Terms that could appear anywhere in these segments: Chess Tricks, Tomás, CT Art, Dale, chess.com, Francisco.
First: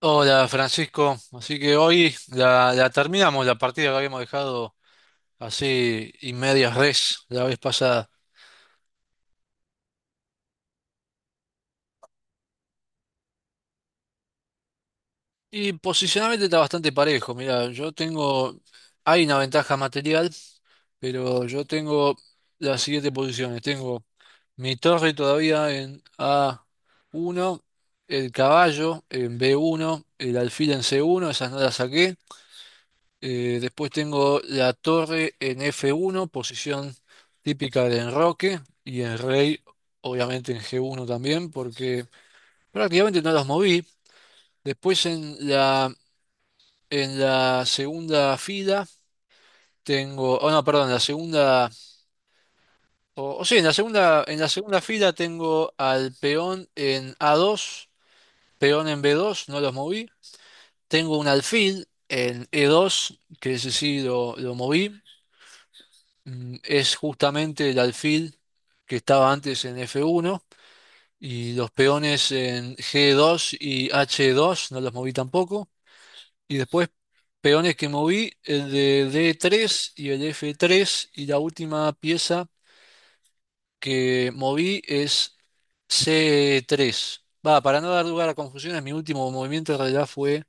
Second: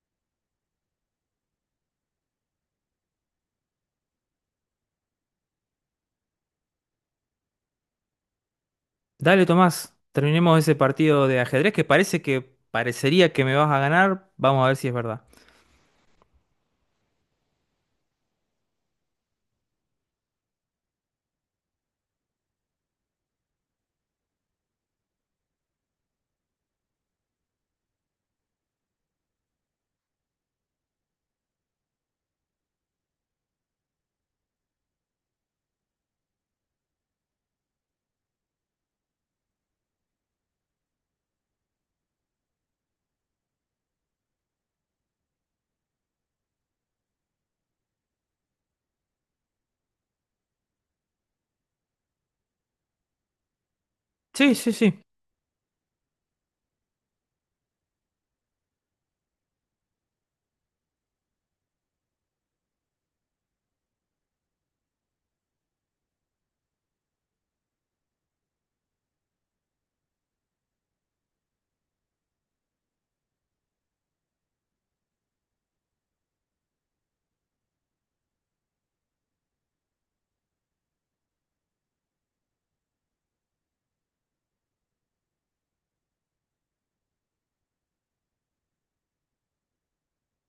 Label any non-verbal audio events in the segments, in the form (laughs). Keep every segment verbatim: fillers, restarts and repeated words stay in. Hola Francisco, así que hoy la, la terminamos la partida que habíamos dejado así y medias res la vez pasada. Dale, Tomás, terminemos ese partido de ajedrez que parece que parecería que me vas a ganar. Vamos a ver si es verdad. Y posicionalmente está bastante parejo, mira, yo tengo, hay una ventaja material, pero yo tengo las siguientes posiciones. Tengo mi torre todavía en A uno, el caballo en B uno, el alfil en C uno, esas no las saqué. Eh, después tengo la torre en F uno, posición típica del enroque, y el rey, obviamente en G uno también, porque prácticamente no los moví. Después en la, en la segunda fila tengo, oh no, perdón, en la segunda, o, o sí, en la segunda, en la Sí, sí, segunda sí. fila tengo al peón en A dos, peón en B dos, no los moví. Tengo un alfil en E dos, que ese sí lo, lo moví. Mm, es justamente el alfil que estaba antes en F uno y los peones en G dos y H dos, no los moví tampoco. Y después peones que moví, el de D tres y el F tres y la última pieza que moví es C tres. Va, para no dar lugar a confusiones, mi último movimiento en realidad fue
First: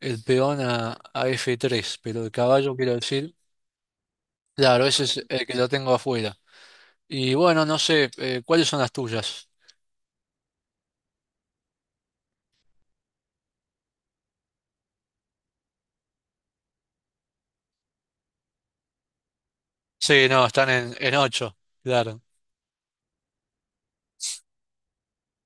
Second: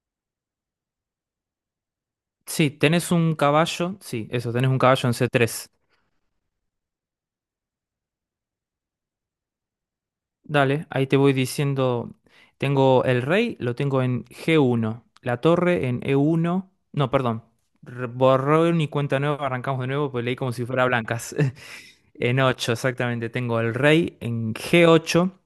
el peón a, a F tres, pero el Sí, caballo quiero tenés decir, un caballo. Sí, eso, tenés un claro, ese caballo en es el que lo c tres. tengo afuera. Y bueno, no sé, eh, ¿cuáles son las tuyas? Dale, ahí te voy diciendo. Tengo el rey, lo tengo en g uno. La torre en e uno. No, perdón. re- Borrón y cuenta nueva, arrancamos de nuevo, pues Sí, leí no, como si están fuera en, en blancas. (laughs) ocho, claro. En ocho exactamente. Tengo el rey en g ocho,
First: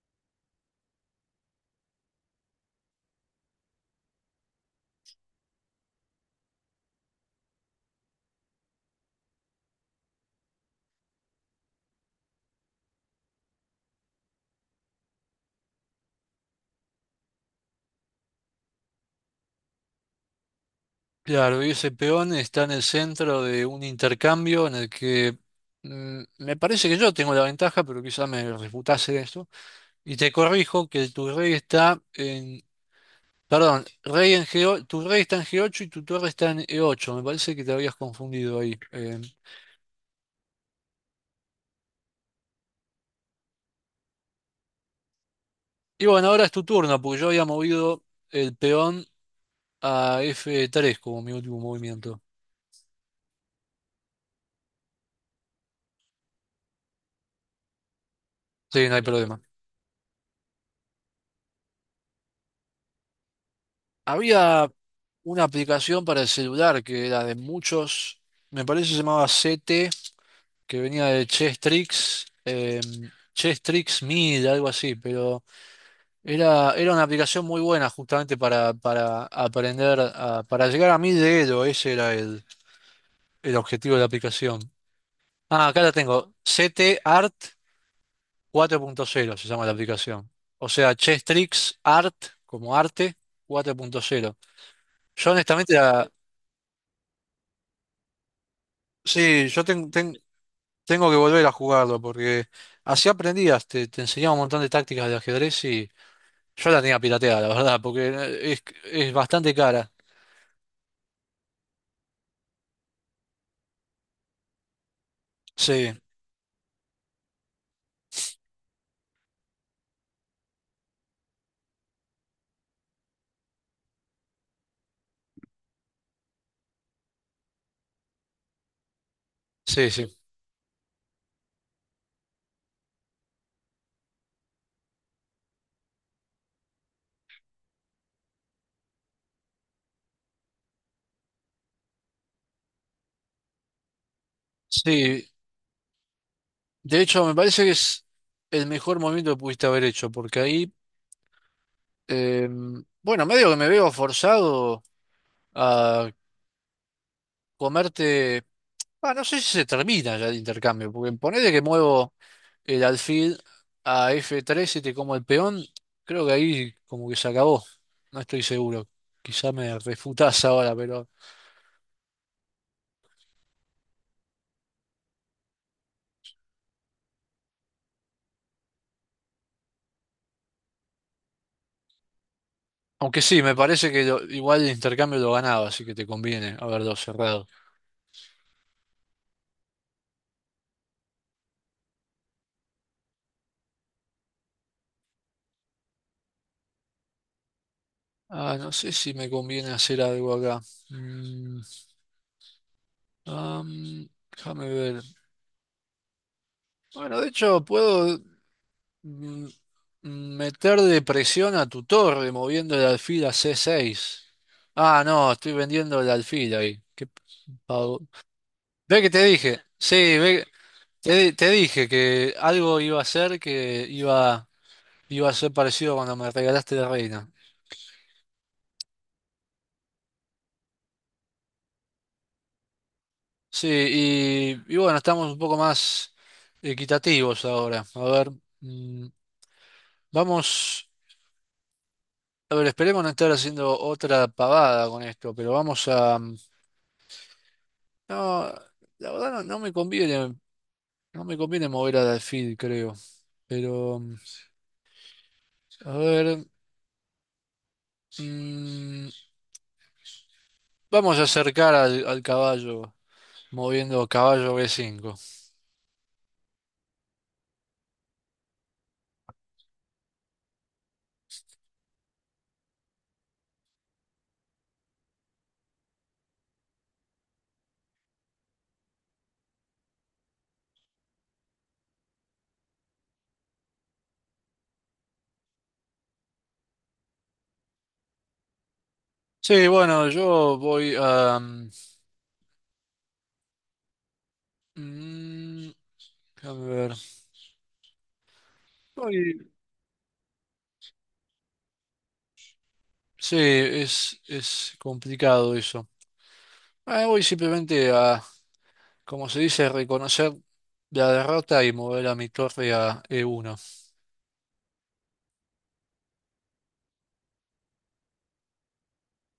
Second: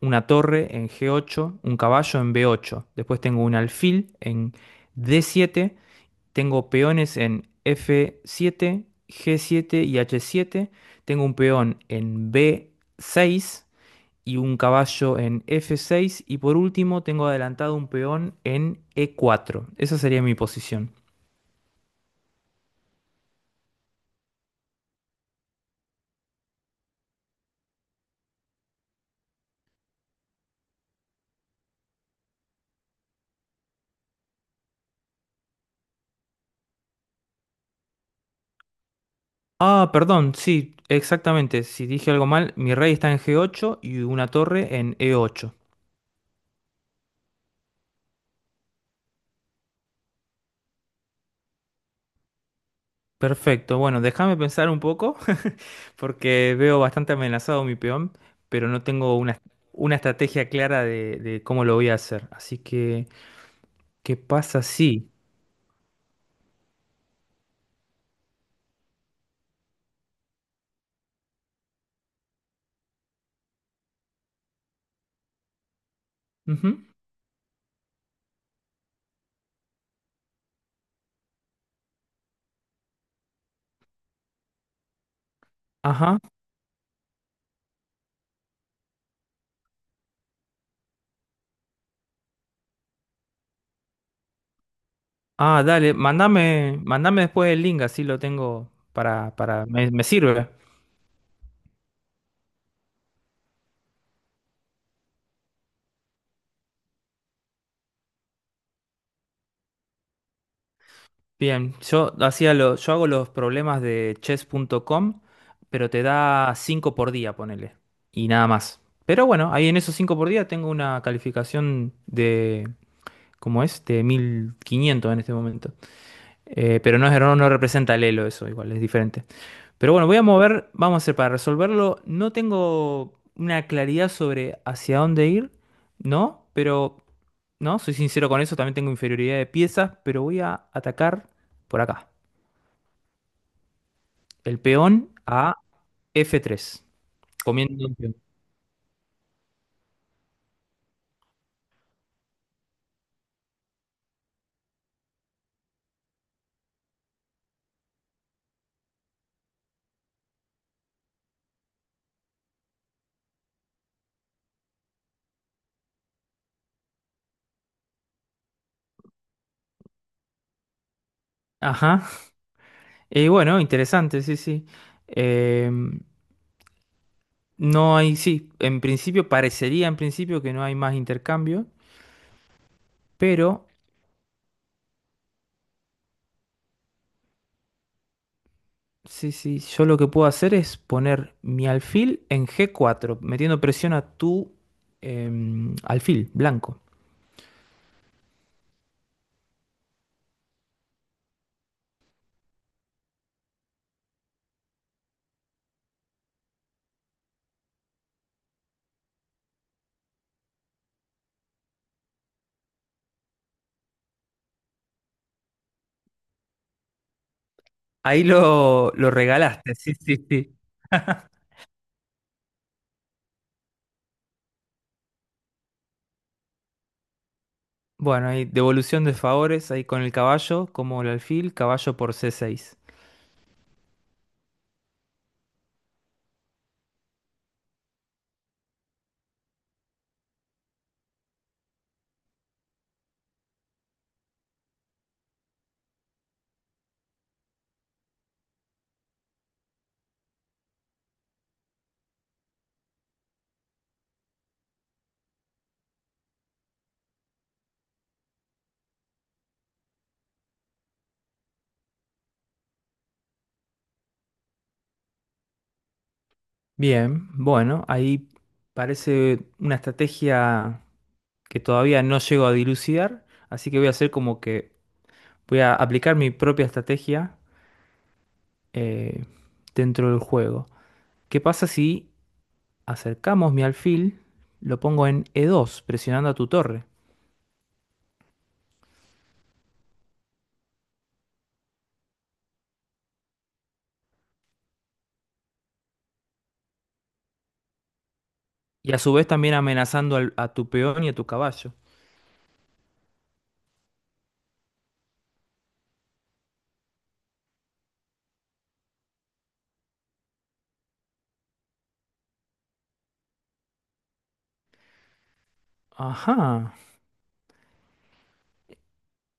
una torre en g ocho, un caballo en b ocho. Después tengo un alfil en d siete. Tengo peones en f siete, g siete y h siete. Tengo un peón en b seis y un caballo en f seis. Y por último, tengo adelantado un peón en e cuatro. Esa sería mi posición. Claro, y ese peón está en el centro de un intercambio en el que mm, me parece que yo tengo la ventaja, pero quizá me refutase esto. Y te corrijo que tu rey está en... Perdón, rey en G, tu rey está en G ocho y tu torre está en E ocho. Me parece que te habías confundido ahí. Eh, Ah, perdón, sí, exactamente. Si dije algo mal, mi rey está en g ocho y una torre en e ocho. y bueno, ahora es tu turno, porque yo había movido el peón a F tres como mi último movimiento. Perfecto, bueno, déjame pensar un poco, (laughs) porque veo bastante amenazado mi peón, pero no Sí, no hay tengo una, problema. una estrategia clara de, de cómo lo voy a hacer. Así que, ¿qué pasa Había si? una aplicación para el celular que era de muchos, me parece se llamaba C T, que venía de Chess Tricks, eh, Chess Tricks Mid, algo así, pero Ujú, era, era una aplicación muy buena justamente para, para aprender, a- para llegar a mil de Elo, ese era el, el objetivo de la aplicación. Ah, acá la ajá. tengo, C T Art cuatro punto cero se llama la aplicación, o sea, Chess Tricks Art, como arte, cuatro punto cero. Yo Ah, honestamente dale, la... mandame, mandame después el link, así lo tengo para, Sí, yo para, ten- me, me ten- sirve. Tengo que volver a jugarlo porque así aprendías, te, te enseñaba un montón de tácticas de ajedrez y yo la tenía pirateada, la verdad, porque eh, es, es bastante cara. Bien, yo hacía lo, yo hago los problemas de chess punto com, pero Sí, te da cinco por día, ponele. Y nada más. Pero bueno, ahí en esos cinco por día tengo una calificación de, ¿cómo es? De mil quinientos en este momento. Eh, pero no, es- no, no representa el Elo eso, igual, es diferente. sí, Pero bueno, sí. voy a mover, vamos a hacer para resolverlo. No tengo una claridad sobre hacia dónde ir, ¿no? Pero, ¿no? Soy sincero con eso, también tengo inferioridad de piezas, pero voy a atacar por acá. El peón Sí, a f tres de hecho me parece que comiendo un es peón. el mejor movimiento que pudiste haber hecho porque ahí, eh, bueno, medio que me veo forzado a comerte, ah, no sé si se termina ya el intercambio, porque ponele que muevo... el alfil a f tres y te como el peón, creo que ahí como que se acabó. No estoy seguro. Quizá me refutás ahora, pero... Ajá. Y bueno, interesante, sí, sí. Eh, no hay, sí, en principio parecería en principio que no hay más intercambio, Aunque sí, me pero parece que lo- igual el intercambio lo ganaba, así que te conviene haberlo cerrado. sí, sí, yo lo que puedo hacer es poner mi alfil en g cuatro metiendo presión a tu em, alfil blanco. Ah, no sé si me conviene hacer algo acá. Mm, am, Déjame ver. Bueno, de hecho, puedo mm, mm, meter de presión a tu torre moviendo el alfil a c seis. Ah, no, estoy vendiendo el alfil ahí. Qué. Ahí lo, Ve que lo te dije, regalaste, sí, sí, sí, ve, sí. te, (laughs) te dije que algo iba a ser, que iba, iba a ser parecido cuando me regalaste la reina. Bueno, hay devolución de favores ahí con el caballo, como el alfil, caballo por c seis. Sí, y, y bueno, estamos un poco más equitativos ahora. A ver, mm, vamos, a ver, esperemos no estar haciendo otra pavada con esto, pero vamos a... No, la verdad no, no me conviene, no me conviene mover al alfil, creo. Pero, a ver, mm, vamos a acercar al al caballo. Moviendo caballo B cinco. Bien, bueno, ahí parece una estrategia que todavía no llego a dilucidar, así que voy a hacer como que voy a aplicar mi propia estrategia eh, dentro del juego. ¿Qué pasa si acercamos mi alfil, lo pongo en e dos, presionando a tu torre, Sí, bueno, yo voy a... mm, déjame ver. y a su vez Voy- también amenazando al- a tu peón y a tu caballo? sí, es, es complicado eso. Ah, voy simplemente a, como se dice, reconocer la derrota y mover a mi torre a E uno. Ajá.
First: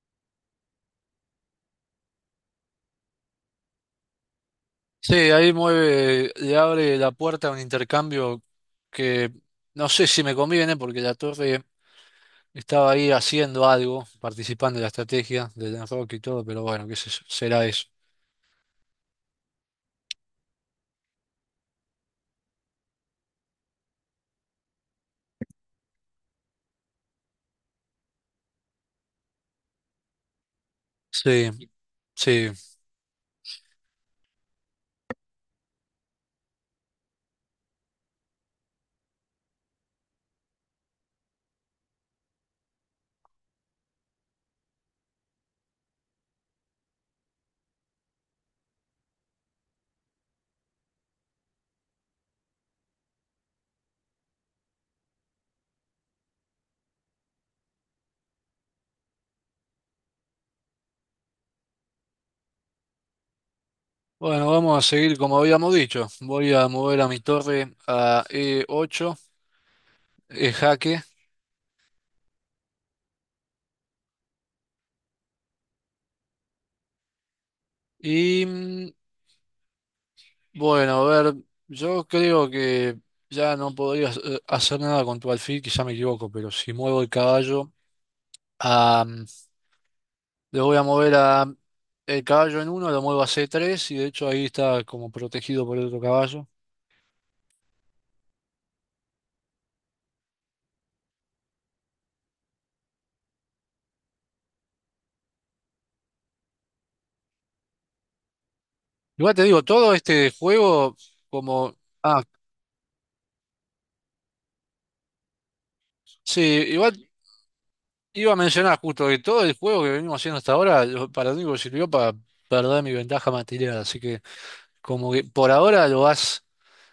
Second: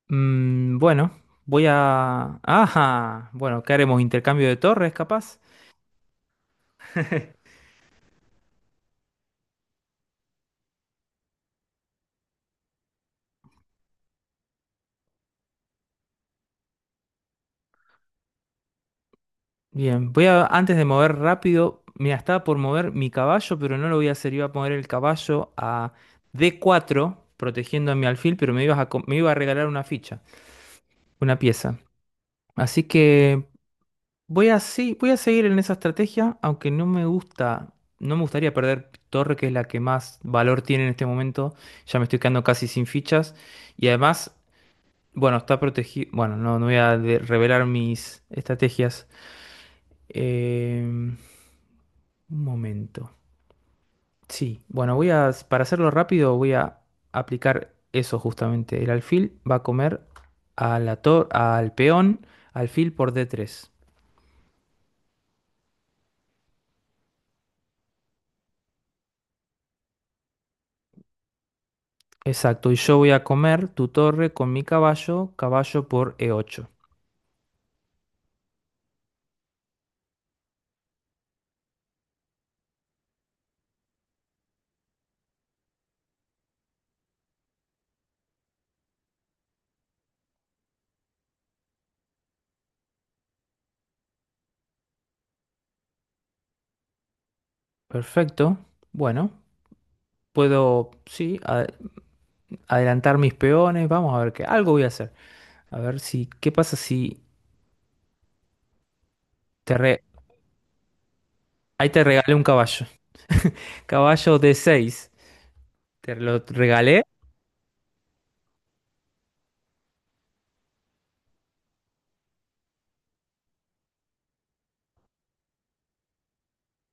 Mm, bueno, voy a... Ajá. Bueno, ¿qué haremos? ¿Intercambio de torres, Sí, capaz? ahí mueve, le abre la puerta a un intercambio que no sé si me conviene porque la torre estaba ahí haciendo algo, participando en la estrategia del enroque y todo, pero bueno, qué sé yo, será eso. Bien, voy a, antes de mover rápido, mira, estaba por mover mi caballo, pero no lo voy a hacer, iba a poner el caballo a d cuatro, protegiendo a mi alfil, pero me ibas a, co- me iba a regalar una ficha, una Sí. pieza. Sí, Así que voy a, sí, voy a seguir en esa estrategia, aunque no me gusta, no me gustaría perder torre, que es la que más valor tiene en este momento. Ya me estoy quedando casi sin fichas. Y además, bueno, está protegido, bueno, no, no voy a de- revelar mis estrategias. Em, un momento. Sí, bueno, voy a, para hacerlo rápido, voy a aplicar eso justamente. El alfil va a comer a la tor- al peón, alfil por d tres. bueno, vamos a seguir como habíamos dicho. Voy a mover a mi torre a E ocho, E jaque. Exacto, y yo voy a comer tu torre con mi caballo, caballo por e ocho. Y mm, bueno, a ver, yo creo que ya no podría hacer hacer nada con tu alfil, quizá me equivoco, pero si muevo el caballo, a, mm, le voy a mover a el caballo en uno, lo muevo a C tres y de hecho ahí está como protegido por el otro caballo. Perfecto. Bueno, puedo, sí, a- adelantar mis peones. Vamos a ver qué. Algo voy a hacer. A ver si, ¿qué pasa si Igual te digo, te todo re- este juego como... ahí te Ah, regalé un caballo? (laughs) Caballo d seis. ¿Te lo sí, igual regalé? iba a mencionar justo que todo el juego que venimos haciendo hasta ahora, lo- para lo único que sirvió para perder mi ventaja material. Así que como que por ahora lo vas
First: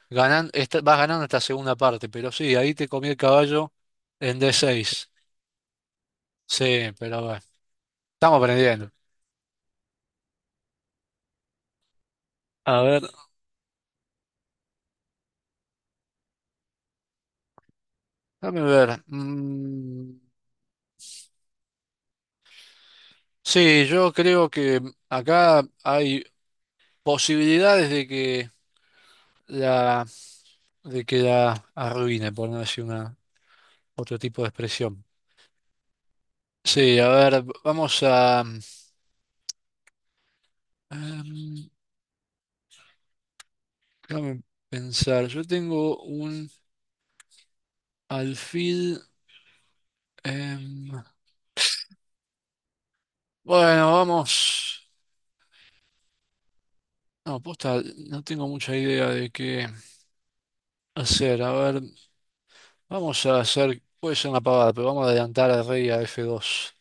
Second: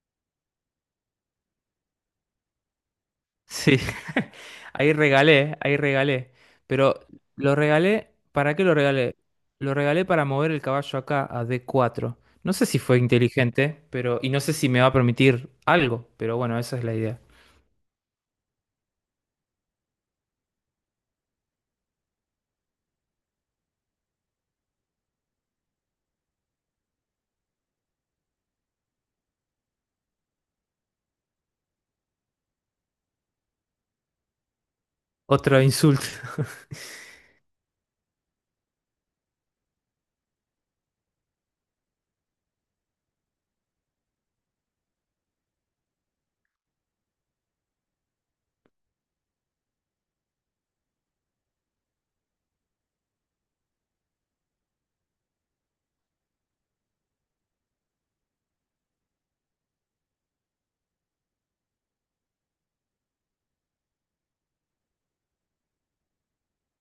ganando, vas ganando esta segunda parte, pero sí, ahí te comí el caballo Sí. (laughs) en Ahí D seis. regalé, ahí regalé. Sí, Pero pero bueno, lo regalé, estamos ¿para qué lo aprendiendo. regalé? Lo regalé para mover el caballo acá a d cuatro. No sé si A fue ver, inteligente, pero y no sé si me va a permitir algo, pero bueno, esa es la idea. dame ver. Mm, sí, yo creo que acá hay posibilidades de que la, de que la arruine, por no decir una, otro tipo de expresión. Otro insulto. (laughs) Sí, a ver, vamos a... Em, déjame pensar, yo tengo un alfil. em, bueno, vamos. No, posta, no tengo mucha idea de qué hacer. A ver, vamos a hacer. Puede ser una pavada, pero vamos a adelantar al rey a F dos.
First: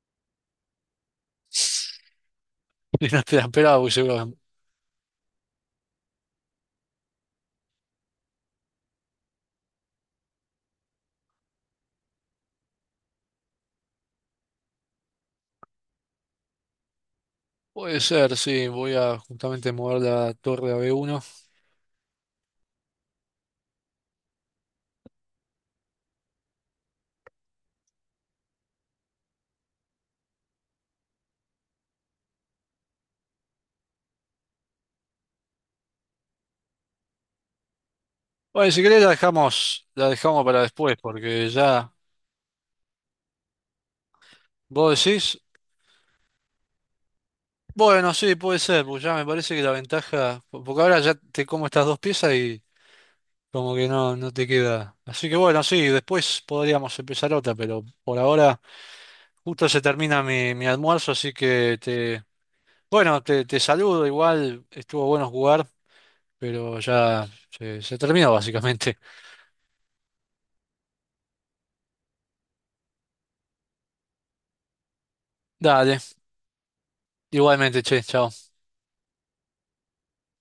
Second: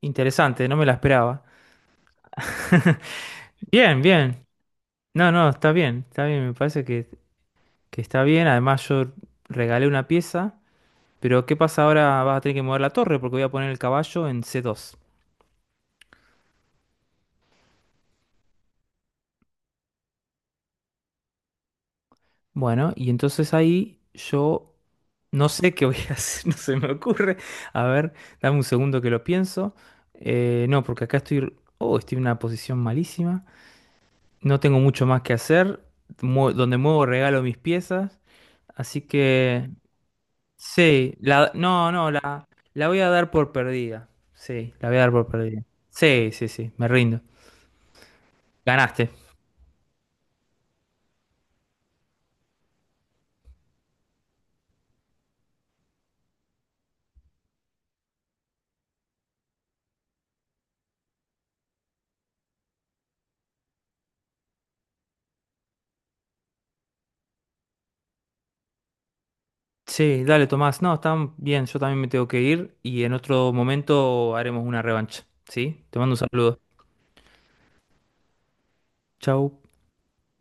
Interesante, no me la esperaba. (laughs) (laughs) Y no te la esperaba, porque Bien, seguro. bien. No, no, está bien, está bien, me parece que, que está bien. Además, yo regalé una pieza. Pero ¿qué pasa ahora? Vas a tener que mover la torre porque voy a poner el caballo en c dos. Puede ser, sí. Voy a justamente mover la torre a B uno. Bueno, y entonces ahí yo no sé qué voy a (laughs) hacer, no se me ocurre. A ver, dame un segundo que lo pienso. Eh, no, porque acá estoy... Oh, estoy en una posición malísima. No tengo mucho más que hacer. Mue- donde muevo regalo mis piezas. Bueno, si Así querés la que... dejamos, la dejamos para después, Sí, porque la... No, ya. no, la, la voy a dar por perdida. Sí, la voy a ¿Vos dar decís? por perdida. Sí, sí, sí, me rindo. Bueno, sí, puede ser, porque Ganaste. ya me parece que la ventaja, po- porque ahora ya te como estas dos piezas y como que no, no te queda. Así que bueno, sí, después podríamos empezar otra, pero por ahora justo se termina mi, mi almuerzo, así que te, bueno, te, te saludo, igual estuvo bueno jugar, pero ya se, se terminó básicamente. Sí, dale, Tomás. No, está bien, yo también me tengo que ir y en otro momento haremos una revancha. ¿Sí? Te Dale, mando un saludo. igualmente, che, chao. Chau.